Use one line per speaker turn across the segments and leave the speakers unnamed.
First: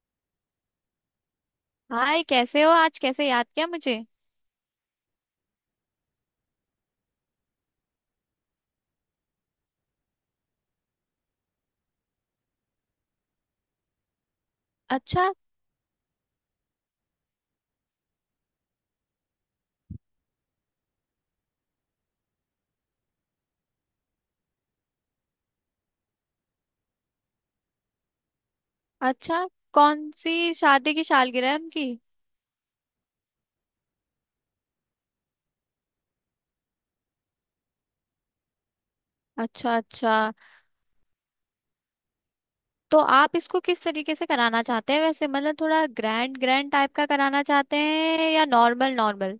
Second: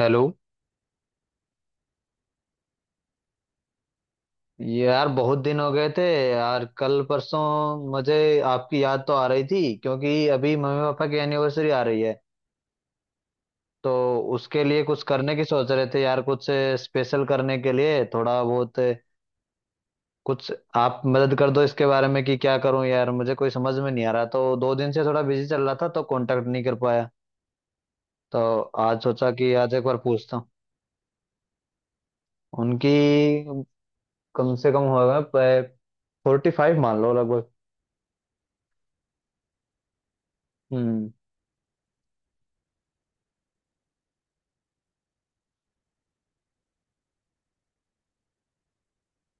Hello.
Hi. कैसे हो? आज कैसे याद किया मुझे?
ये यार बहुत दिन हो गए थे। यार कल परसों मुझे आपकी याद तो आ रही थी क्योंकि अभी मम्मी पापा की एनिवर्सरी आ रही है। तो उसके लिए कुछ
अच्छा,
करने की सोच रहे थे यार, कुछ स्पेशल करने के लिए थोड़ा बहुत कुछ आप मदद कर दो इसके बारे में कि क्या करूं यार, मुझे कोई समझ में नहीं आ रहा। तो 2 दिन से थोड़ा बिजी चल रहा था तो कांटेक्ट नहीं कर पाया। तो आज सोचा
अच्छा।
कि आज एक बार
कौन
पूछता हूँ।
सी शादी की सालगिरह है उनकी?
उनकी कम से कम होगा 45 मान लो लगभग।
अच्छा, अच्छा।
हम्म।
तो आप इसको किस तरीके से कराना चाहते हैं? वैसे मतलब थोड़ा ग्रैंड ग्रैंड टाइप का कराना चाहते हैं या नॉर्मल नॉर्मल?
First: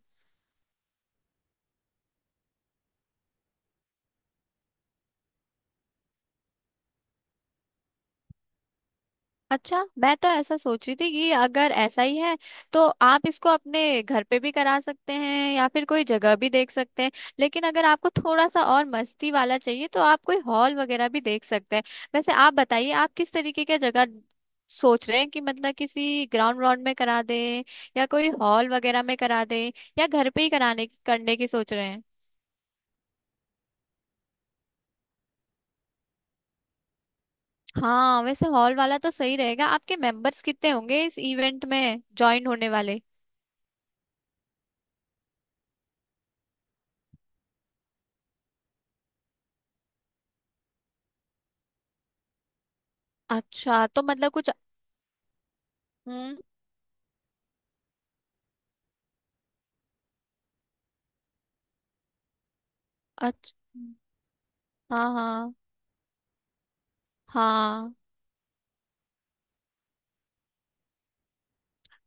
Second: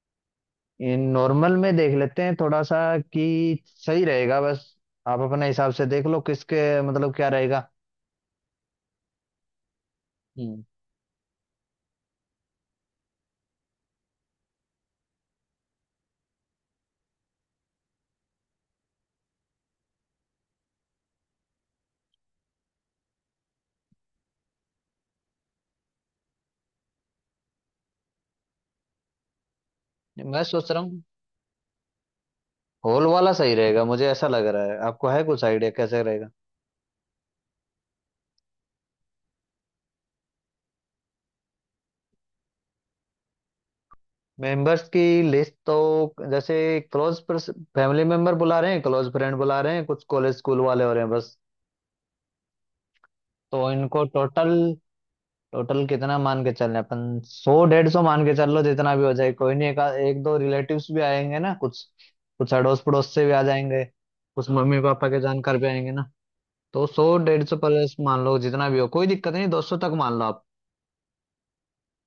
ये नॉर्मल में देख लेते हैं थोड़ा सा कि सही रहेगा बस। आप अपने हिसाब से देख लो, किसके मतलब क्या रहेगा।
अच्छा, मैं तो ऐसा
हम्म।
सोच रही थी कि अगर ऐसा ही है तो आप इसको अपने घर पे भी करा सकते हैं या फिर कोई जगह भी देख सकते हैं। लेकिन अगर आपको थोड़ा सा और मस्ती वाला चाहिए तो आप कोई हॉल वगैरह भी देख सकते हैं। वैसे आप बताइए आप किस तरीके की जगह सोच रहे हैं कि मतलब किसी ग्राउंड व्राउंड में करा दें या कोई हॉल वगैरह में करा दें या घर
मैं
पे ही
सोच रहा
कराने
हूँ
करने की सोच रहे हैं।
हॉल वाला सही रहेगा, मुझे ऐसा लग रहा है। आपको है कुछ आइडिया, कैसे रहेगा?
हाँ, वैसे हॉल वाला तो सही रहेगा। आपके मेंबर्स कितने होंगे इस इवेंट में ज्वाइन होने वाले?
मेंबर्स की लिस्ट तो जैसे क्लोज फैमिली मेंबर बुला रहे हैं, क्लोज फ्रेंड बुला रहे हैं, कुछ कॉलेज स्कूल वाले हो रहे हैं बस। तो
अच्छा, तो
इनको
मतलब
टोटल
कुछ।
टोटल कितना
हम्म।
मान के चल रहे हैं? अपन 100-150 मान के चल लो, जितना भी हो जाए कोई नहीं। एक दो रिलेटिव्स भी आएंगे ना। कुछ कुछ अड़ोस पड़ोस से भी आ
अच्छा।
जाएंगे। कुछ मम्मी
हाँ,
पापा के
हाँ,
जानकार भी आएंगे ना। तो 100-150
हाँ।
प्लस मान लो, जितना भी हो कोई दिक्कत नहीं। 200 तक मान लो आप।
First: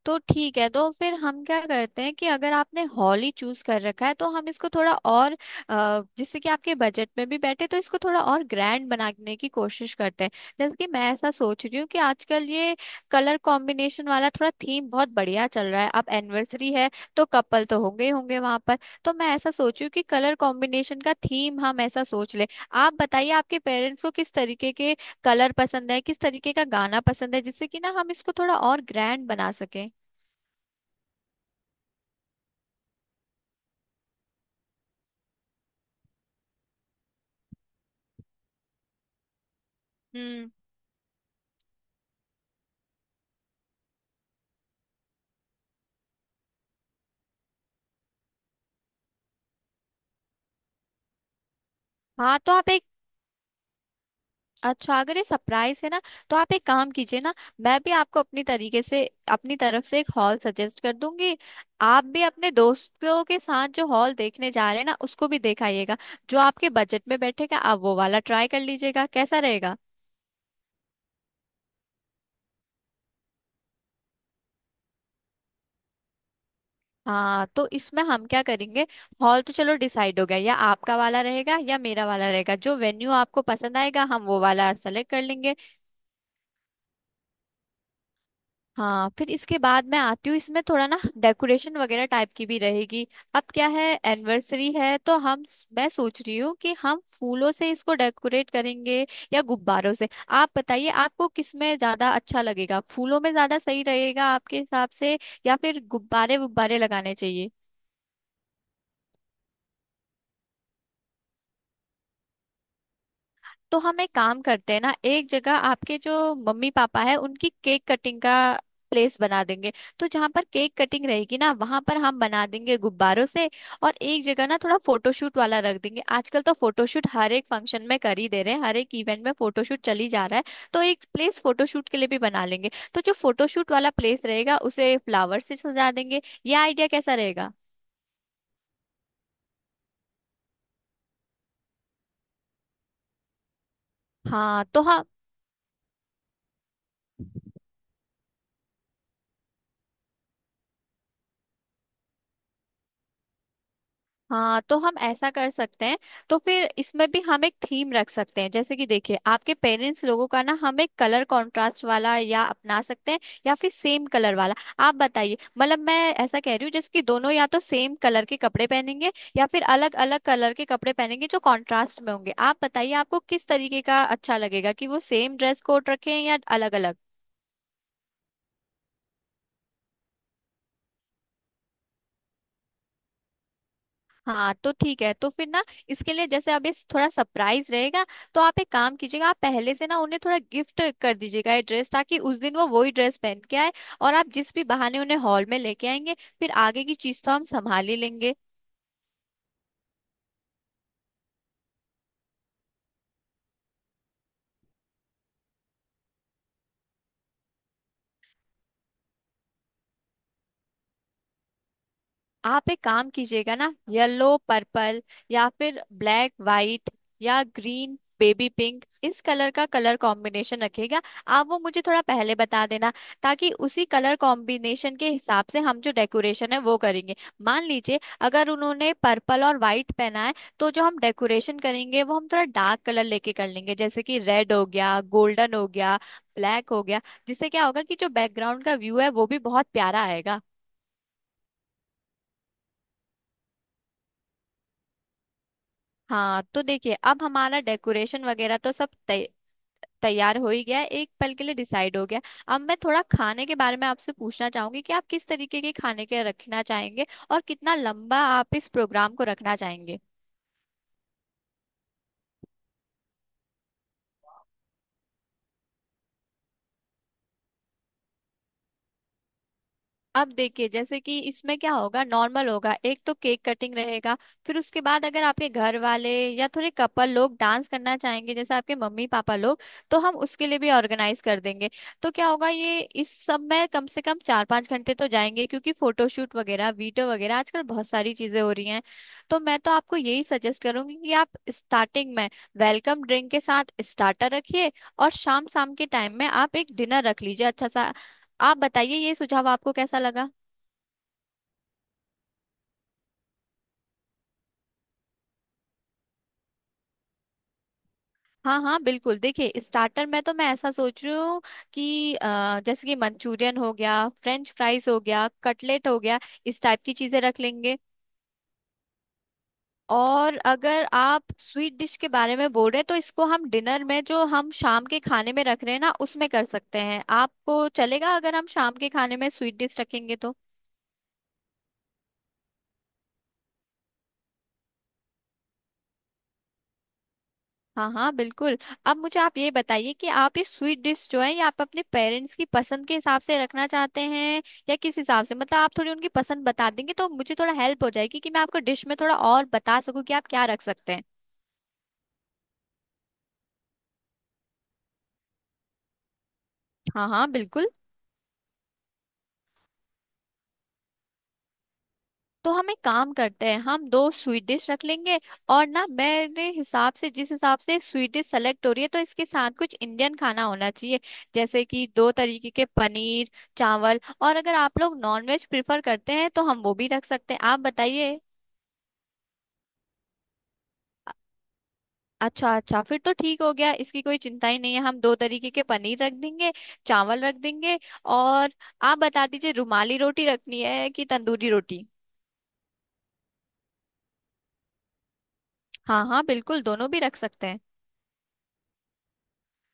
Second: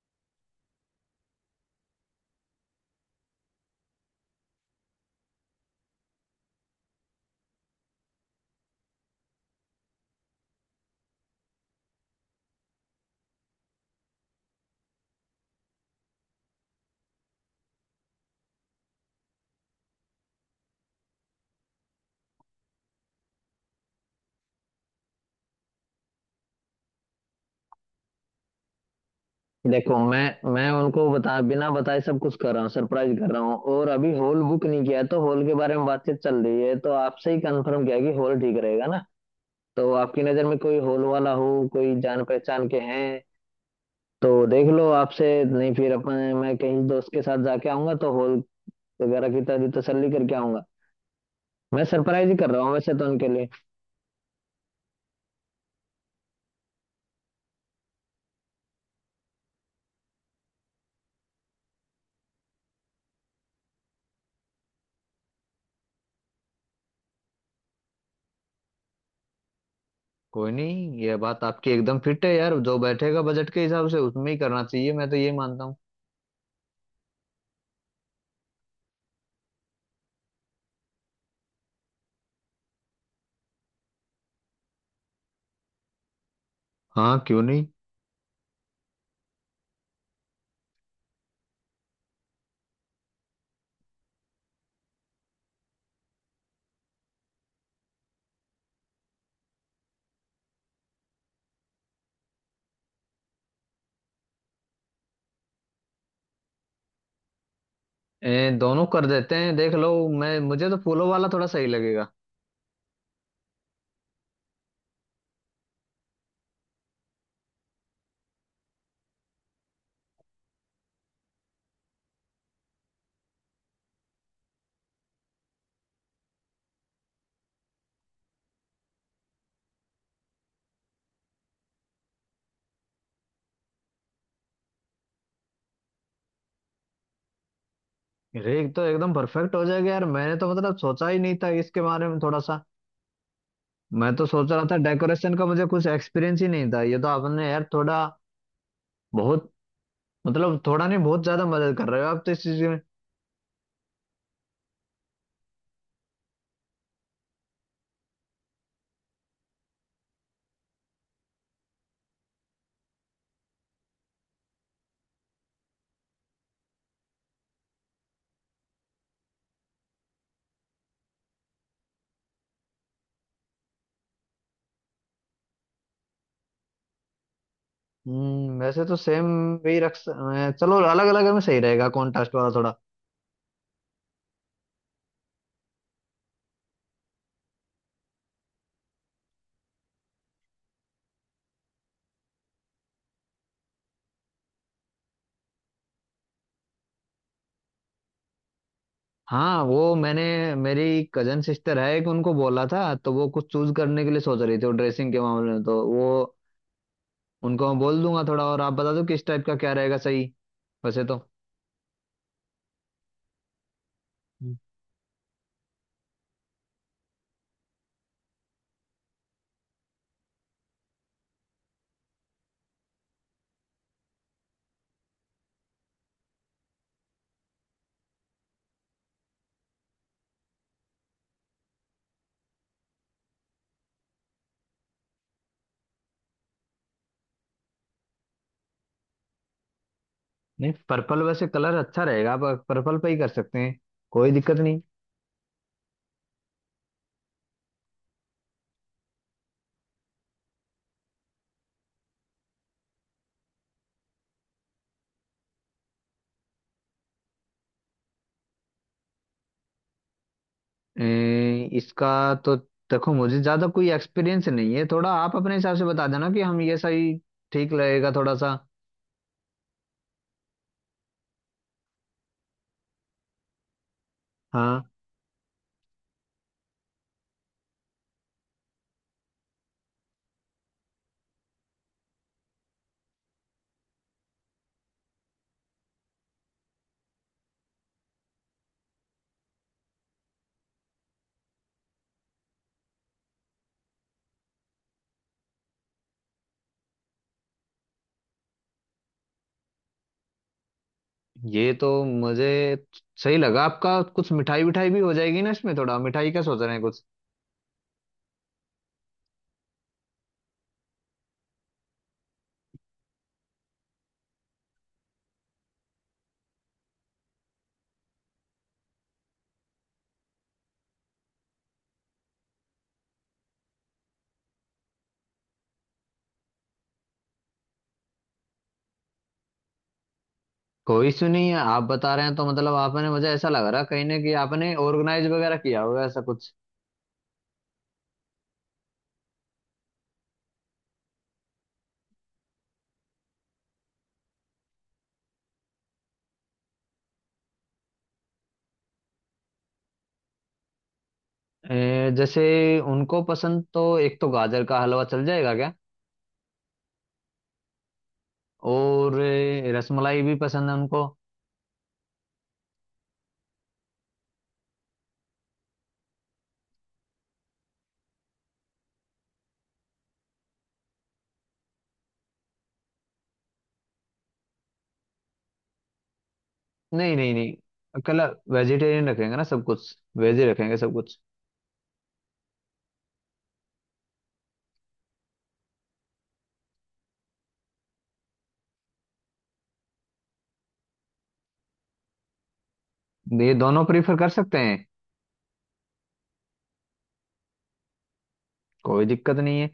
तो ठीक है, तो फिर हम क्या करते हैं कि अगर आपने हॉल ही चूज कर रखा है तो हम इसको थोड़ा और जिससे कि आपके बजट में भी बैठे तो इसको थोड़ा और ग्रैंड बनाने की कोशिश करते हैं। जैसे कि मैं ऐसा सोच रही हूँ कि आजकल ये कलर कॉम्बिनेशन वाला थोड़ा थीम बहुत बढ़िया चल रहा है। अब एनिवर्सरी है तो कपल तो होंगे ही होंगे वहां पर। तो मैं ऐसा सोच रही हूँ कि कलर कॉम्बिनेशन का थीम हम ऐसा सोच ले। आप बताइए आपके पेरेंट्स को किस तरीके के कलर पसंद है, किस तरीके का गाना पसंद है, जिससे कि ना हम इसको थोड़ा और ग्रैंड बना सकें।
देखो, मैं उनको बता बिना बताए सब कुछ कर रहा हूँ, सरप्राइज कर रहा हूँ। और अभी हॉल बुक नहीं किया है तो हॉल के बारे में बातचीत चल रही है। तो आपसे ही कंफर्म किया कि हॉल ठीक रहेगा ना। तो आपकी नज़र
हम्म।
में कोई हॉल वाला हो, कोई जान पहचान के हैं तो देख लो आपसे, नहीं फिर अपन, मैं कहीं दोस्त के साथ जाके आऊंगा तो हॉल वगैरह की तभी तसल्ली करके आऊंगा। मैं सरप्राइज ही
हाँ,
कर
तो
रहा
आप
हूँ
एक।
वैसे तो उनके लिए।
अच्छा, अगर ये सरप्राइज है ना तो आप एक काम कीजिए ना। मैं भी आपको अपनी तरीके से अपनी तरफ से एक हॉल सजेस्ट कर दूंगी। आप भी अपने दोस्तों के साथ जो हॉल देखने जा रहे हैं ना उसको भी दिखाइएगा। जो आपके बजट में बैठेगा आप वो वाला ट्राई कर लीजिएगा, कैसा रहेगा?
कोई नहीं, ये बात आपकी एकदम फिट है यार। जो बैठेगा बजट के हिसाब से उसमें ही करना चाहिए, मैं तो ये मानता हूँ।
हाँ, तो इसमें हम क्या करेंगे। हॉल तो चलो डिसाइड हो गया, या आपका वाला रहेगा या मेरा वाला रहेगा, जो वेन्यू आपको पसंद आएगा हम वो वाला सेलेक्ट कर लेंगे।
हाँ, क्यों नहीं।
हाँ, फिर इसके बाद मैं आती हूँ, इसमें थोड़ा ना डेकोरेशन वगैरह टाइप की भी रहेगी। अब क्या है, एनिवर्सरी है तो हम, मैं सोच रही हूँ कि हम फूलों से इसको डेकोरेट करेंगे या गुब्बारों से। आप बताइए आपको किस में ज्यादा अच्छा लगेगा, फूलों में ज्यादा सही रहेगा आपके हिसाब से या फिर गुब्बारे गुब्बारे लगाने चाहिए?
दोनों कर देते हैं, देख लो। मैं मुझे तो फूलों वाला थोड़ा सही लगेगा।
तो हम एक काम करते हैं ना, एक जगह आपके जो मम्मी पापा है उनकी केक कटिंग का प्लेस बना देंगे। तो जहां पर केक कटिंग रहेगी ना वहां पर हम बना देंगे गुब्बारों से। और एक जगह ना थोड़ा फोटोशूट वाला रख देंगे। आजकल तो फोटोशूट हर एक फंक्शन में कर ही दे रहे हैं, हर एक इवेंट में फोटोशूट चली जा रहा है। तो एक प्लेस फोटोशूट के लिए भी बना लेंगे तो जो फोटोशूट वाला प्लेस रहेगा उसे फ्लावर से सजा देंगे। ये आइडिया कैसा रहेगा?
अरे एक तो एकदम परफेक्ट हो जाएगा यार। मैंने तो मतलब सोचा ही नहीं था इसके बारे में थोड़ा सा। मैं तो सोच रहा
हाँ
था
तो हाँ।
डेकोरेशन का मुझे कुछ एक्सपीरियंस ही नहीं था। ये तो आपने यार थोड़ा बहुत, मतलब थोड़ा नहीं बहुत ज्यादा मदद कर रहे हो आप तो इस चीज में।
हाँ, तो हम ऐसा कर सकते हैं। तो फिर इसमें भी हम एक थीम रख सकते हैं। जैसे कि देखिए आपके पेरेंट्स लोगों का ना हम एक कलर कंट्रास्ट वाला या अपना सकते हैं, या फिर सेम कलर वाला। आप बताइए, मतलब मैं ऐसा कह रही हूँ जैसे कि दोनों या तो सेम कलर के कपड़े पहनेंगे या फिर अलग अलग कलर के कपड़े पहनेंगे जो कॉन्ट्रास्ट में होंगे। आप बताइए आपको किस तरीके का अच्छा लगेगा कि वो सेम ड्रेस कोड रखें या अलग अलग?
हम्म। वैसे तो सेम वही रख चलो, अलग अलग में सही रहेगा, कॉन्ट्रास्ट वाला थोड़ा।
हाँ, तो ठीक है। तो फिर ना इसके लिए, जैसे अब ये थोड़ा सरप्राइज रहेगा तो आप एक काम कीजिएगा, आप पहले से ना उन्हें थोड़ा गिफ्ट कर दीजिएगा ये ड्रेस, ताकि उस दिन वो वही ड्रेस पहन के आए। और आप जिस भी बहाने उन्हें हॉल में लेके आएंगे, फिर आगे की चीज तो हम संभाल ही लेंगे।
हाँ वो मैंने, मेरी कजन सिस्टर है एक, उनको बोला था तो वो कुछ चूज करने के लिए सोच रही थी वो ड्रेसिंग के मामले में। तो वो उनको मैं बोल दूंगा, थोड़ा और आप बता दो किस टाइप का क्या रहेगा सही। वैसे तो
आप एक काम कीजिएगा ना, येलो
हम्म।
पर्पल या फिर ब्लैक वाइट या ग्रीन बेबी पिंक, इस कलर का कलर कॉम्बिनेशन रखिएगा। आप वो मुझे थोड़ा पहले बता देना, ताकि उसी कलर कॉम्बिनेशन के हिसाब से हम जो डेकोरेशन है वो करेंगे। मान लीजिए अगर उन्होंने पर्पल और वाइट पहना है तो जो हम डेकोरेशन करेंगे वो हम थोड़ा डार्क कलर लेके कर लेंगे, जैसे कि रेड हो गया, गोल्डन हो गया, ब्लैक हो गया। जिससे क्या होगा कि जो बैकग्राउंड का व्यू है वो भी बहुत प्यारा आएगा।
नहीं, पर्पल वैसे कलर अच्छा रहेगा, आप पर्पल पे ही कर सकते हैं, कोई दिक्कत नहीं।
हाँ, तो देखिए अब हमारा डेकोरेशन वगैरह तो सब तैयार हो ही गया है, एक पल के लिए डिसाइड हो गया। अब मैं थोड़ा खाने के बारे में आपसे पूछना चाहूंगी कि आप किस तरीके के खाने के रखना चाहेंगे और कितना लंबा आप इस प्रोग्राम को रखना चाहेंगे।
इसका तो देखो मुझे ज्यादा कोई एक्सपीरियंस नहीं है, थोड़ा आप अपने हिसाब से बता देना कि हम ये सही ठीक लगेगा थोड़ा सा।
अब देखिए जैसे कि इसमें क्या होगा, नॉर्मल होगा। एक तो केक कटिंग रहेगा, फिर उसके
हाँ,
बाद अगर आपके घर वाले या थोड़े कपल लोग डांस करना चाहेंगे जैसे आपके मम्मी पापा लोग, तो हम उसके लिए भी ऑर्गेनाइज कर देंगे। तो क्या होगा ये इस सब में कम से कम 4-5 घंटे तो जाएंगे क्योंकि फोटोशूट वगैरह वीडियो वगैरह आजकल बहुत सारी चीजें हो रही हैं। तो मैं तो आपको यही सजेस्ट करूंगी कि आप स्टार्टिंग में वेलकम ड्रिंक के साथ स्टार्टर रखिए, और शाम शाम के टाइम में आप एक डिनर रख लीजिए अच्छा सा। आप बताइए ये सुझाव आपको कैसा लगा?
ये तो मुझे सही लगा आपका। कुछ मिठाई विठाई भी हो जाएगी ना इसमें, थोड़ा मिठाई का सोच रहे हैं कुछ।
हाँ, हाँ, बिल्कुल। देखिए स्टार्टर में तो मैं ऐसा सोच रही हूँ कि जैसे कि मंचूरियन हो गया, फ्रेंच फ्राइज हो गया, कटलेट हो गया, इस टाइप की चीजें रख लेंगे। और अगर आप स्वीट डिश के बारे में बोल रहे हैं तो इसको हम डिनर में जो हम शाम के खाने में रख रहे हैं ना उसमें कर सकते हैं। आपको चलेगा अगर हम शाम के खाने में स्वीट डिश रखेंगे तो?
कोई इशू नहीं है, आप बता रहे हैं तो मतलब, आपने, मुझे ऐसा लग रहा कहीं ना कहीं आपने ऑर्गेनाइज वगैरह किया होगा ऐसा कुछ।
हाँ, हाँ, बिल्कुल। अब मुझे आप ये बताइए कि आप ये स्वीट डिश जो है ये आप अपने पेरेंट्स की पसंद के हिसाब से रखना चाहते हैं या किस हिसाब से? मतलब आप थोड़ी उनकी पसंद बता देंगे तो मुझे थोड़ा हेल्प हो जाएगी कि मैं आपको डिश में थोड़ा और बता सकूँ कि आप क्या रख सकते हैं।
जैसे उनको पसंद तो, एक तो गाजर का हलवा चल जाएगा क्या?
हाँ, हाँ, बिल्कुल।
और रसमलाई भी पसंद है उनको।
तो हम एक काम करते हैं, हम दो स्वीट डिश रख लेंगे। और ना, मेरे हिसाब से जिस हिसाब से स्वीट डिश सेलेक्ट हो रही है तो इसके साथ कुछ इंडियन खाना होना चाहिए, जैसे कि दो तरीके के पनीर, चावल। और अगर आप लोग नॉनवेज प्रिफर करते हैं तो हम वो भी रख
नहीं नहीं
सकते हैं, आप
नहीं, कल
बताइए।
वेजिटेरियन रखेंगे ना, सब कुछ वेज ही रखेंगे सब
अ-
कुछ।
अच्छा, अच्छा। फिर तो ठीक हो गया, इसकी कोई चिंता ही नहीं है। हम दो तरीके के पनीर रख देंगे, चावल रख देंगे और आप बता दीजिए रुमाली रोटी रखनी है कि तंदूरी रोटी?
ये दोनों प्रीफर कर सकते हैं,
हाँ, हाँ, बिल्कुल, दोनों भी रख सकते हैं।
कोई दिक्कत नहीं है।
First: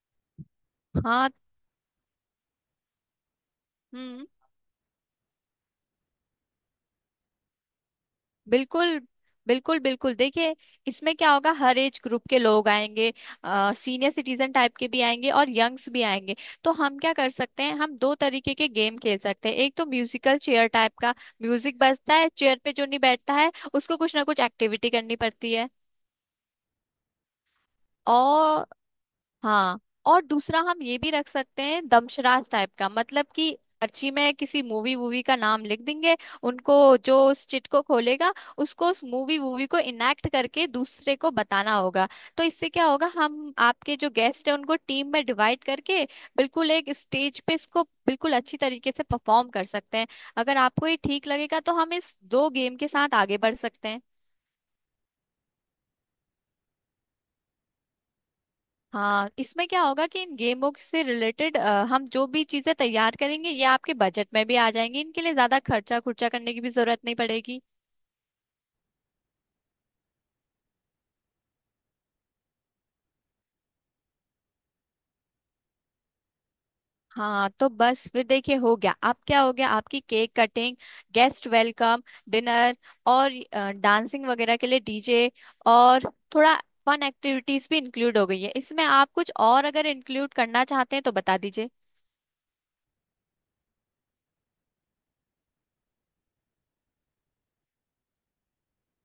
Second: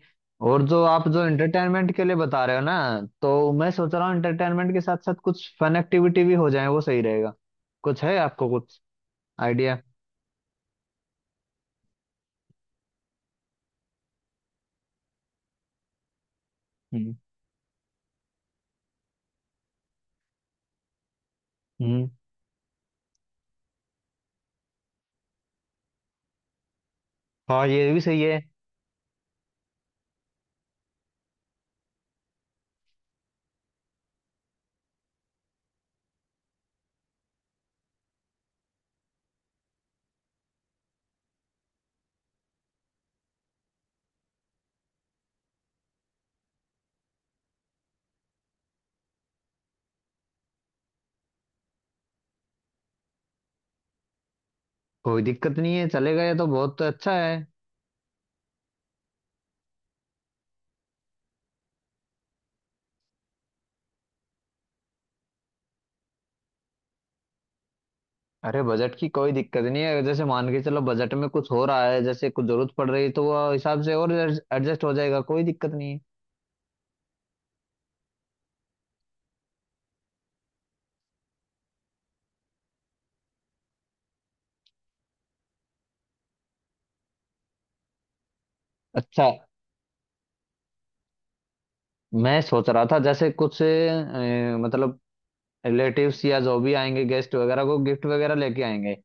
और जो आप जो
हाँ।
एंटरटेनमेंट के लिए बता रहे हो ना, तो मैं सोच रहा हूँ
हम्म।
एंटरटेनमेंट के साथ साथ कुछ फन एक्टिविटी भी हो जाए वो सही रहेगा। कुछ है आपको कुछ
बिल्कुल, बिल्कुल,
आइडिया?
बिल्कुल। देखिए इसमें क्या होगा, हर एज ग्रुप के लोग आएंगे, सीनियर सिटीजन टाइप के भी आएंगे और यंग्स भी आएंगे। तो हम क्या
हम्म।
कर सकते हैं, हम दो तरीके के गेम खेल सकते हैं। एक तो म्यूजिकल चेयर टाइप का, म्यूजिक
हम्म।
बजता है, चेयर पे जो नहीं बैठता है उसको कुछ ना कुछ एक्टिविटी करनी पड़ती
हाँ, ये भी सही है।
है। हाँ, और दूसरा हम ये भी रख सकते हैं, दमशराज टाइप का, मतलब कि पर्ची में किसी मूवी वूवी का नाम लिख देंगे उनको, जो उस चिट को खोलेगा उसको उस मूवी वूवी को इनेक्ट करके दूसरे को बताना होगा। तो इससे क्या होगा, हम आपके जो गेस्ट है उनको टीम में डिवाइड करके बिल्कुल एक स्टेज पे इसको बिल्कुल अच्छी तरीके से परफॉर्म कर सकते हैं। अगर आपको ये ठीक लगेगा तो हम इस दो गेम के साथ आगे बढ़ सकते हैं।
कोई दिक्कत नहीं है, चलेगा, ये तो बहुत अच्छा है।
हाँ, इसमें क्या होगा कि इन गेमों से रिलेटेड हम जो भी चीजें तैयार करेंगे ये आपके बजट में भी आ जाएंगी, इनके लिए ज्यादा खर्चा खुर्चा करने की भी जरूरत नहीं पड़ेगी।
अरे बजट की कोई दिक्कत नहीं है, जैसे मान के चलो बजट में कुछ हो रहा है, जैसे कुछ जरूरत पड़ रही है तो वो हिसाब से और एडजस्ट हो जाएगा, कोई दिक्कत नहीं है।
हाँ, तो बस फिर देखिए हो गया। अब क्या हो गया, आपकी cake cutting, guest welcome, dinner और डांसिंग वगैरह के लिए डीजे और थोड़ा फन एक्टिविटीज भी इंक्लूड हो गई है। इसमें आप
अच्छा,
कुछ और अगर इंक्लूड करना चाहते हैं तो बता दीजिए।
मैं सोच रहा था जैसे कुछ मतलब रिलेटिव्स या जो भी आएंगे गेस्ट वगैरह को गिफ्ट वगैरह लेके आएंगे,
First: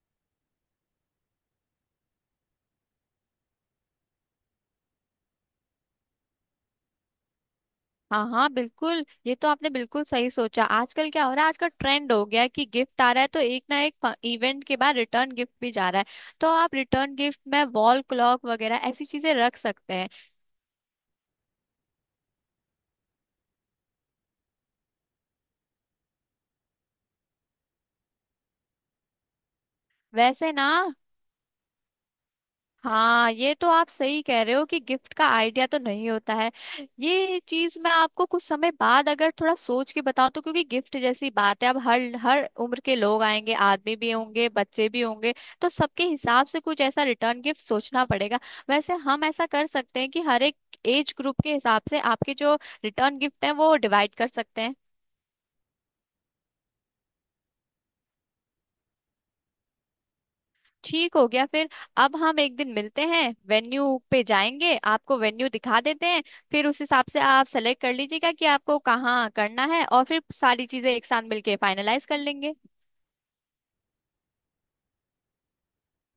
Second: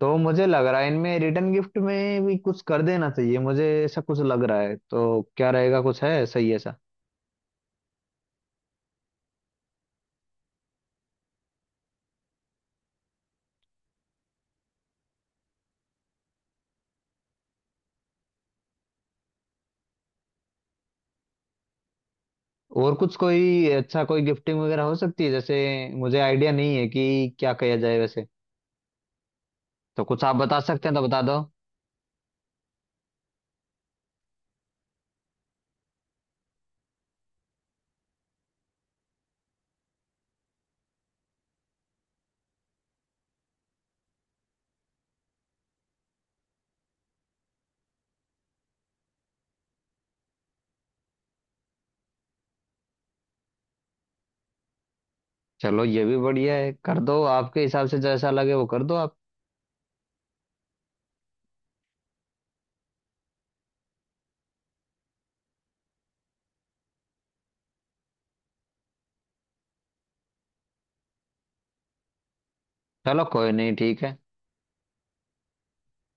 तो मुझे लग रहा है इनमें रिटर्न गिफ्ट में भी कुछ कर देना चाहिए। मुझे ऐसा कुछ लग रहा है, तो क्या रहेगा, कुछ है सही ऐसा?
हाँ, हाँ, बिल्कुल। ये तो आपने बिल्कुल सही सोचा। आजकल क्या हो रहा है, आजकल ट्रेंड हो गया है कि गिफ्ट आ रहा है तो एक ना एक इवेंट के बाद रिटर्न गिफ्ट भी जा रहा है। तो आप रिटर्न गिफ्ट में वॉल क्लॉक वगैरह ऐसी चीजें रख सकते हैं।
और कुछ कोई अच्छा कोई गिफ्टिंग वगैरह हो सकती है जैसे, मुझे आइडिया नहीं है कि क्या किया जाए वैसे, तो कुछ आप
वैसे
बता
ना,
सकते हैं तो बता दो।
हाँ, ये तो आप सही कह रहे हो कि गिफ्ट का आइडिया तो नहीं होता है। ये चीज मैं आपको कुछ समय बाद अगर थोड़ा सोच के बताऊं, तो क्योंकि गिफ्ट जैसी बात है, अब हर हर उम्र के लोग आएंगे, आदमी भी होंगे, बच्चे भी होंगे। तो सबके हिसाब से कुछ ऐसा रिटर्न गिफ्ट सोचना पड़ेगा। वैसे हम ऐसा कर सकते हैं कि हर एक एज ग्रुप के हिसाब से आपके जो रिटर्न गिफ्ट है वो डिवाइड कर सकते हैं।
चलो ये भी बढ़िया है, कर दो आपके हिसाब से जैसा लगे वो कर दो आप।
ठीक हो गया फिर। अब हम एक दिन मिलते हैं, वेन्यू पे जाएंगे, आपको वेन्यू दिखा देते हैं। फिर उस हिसाब से आप सेलेक्ट कर लीजिएगा कि आपको कहाँ करना है और फिर सारी चीजें एक साथ मिलके फाइनलाइज कर लेंगे।
चलो कोई नहीं, ठीक है।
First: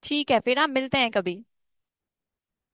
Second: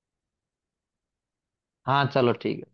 ठीक है, फिर हम मिलते हैं कभी।
हाँ चलो, ठीक।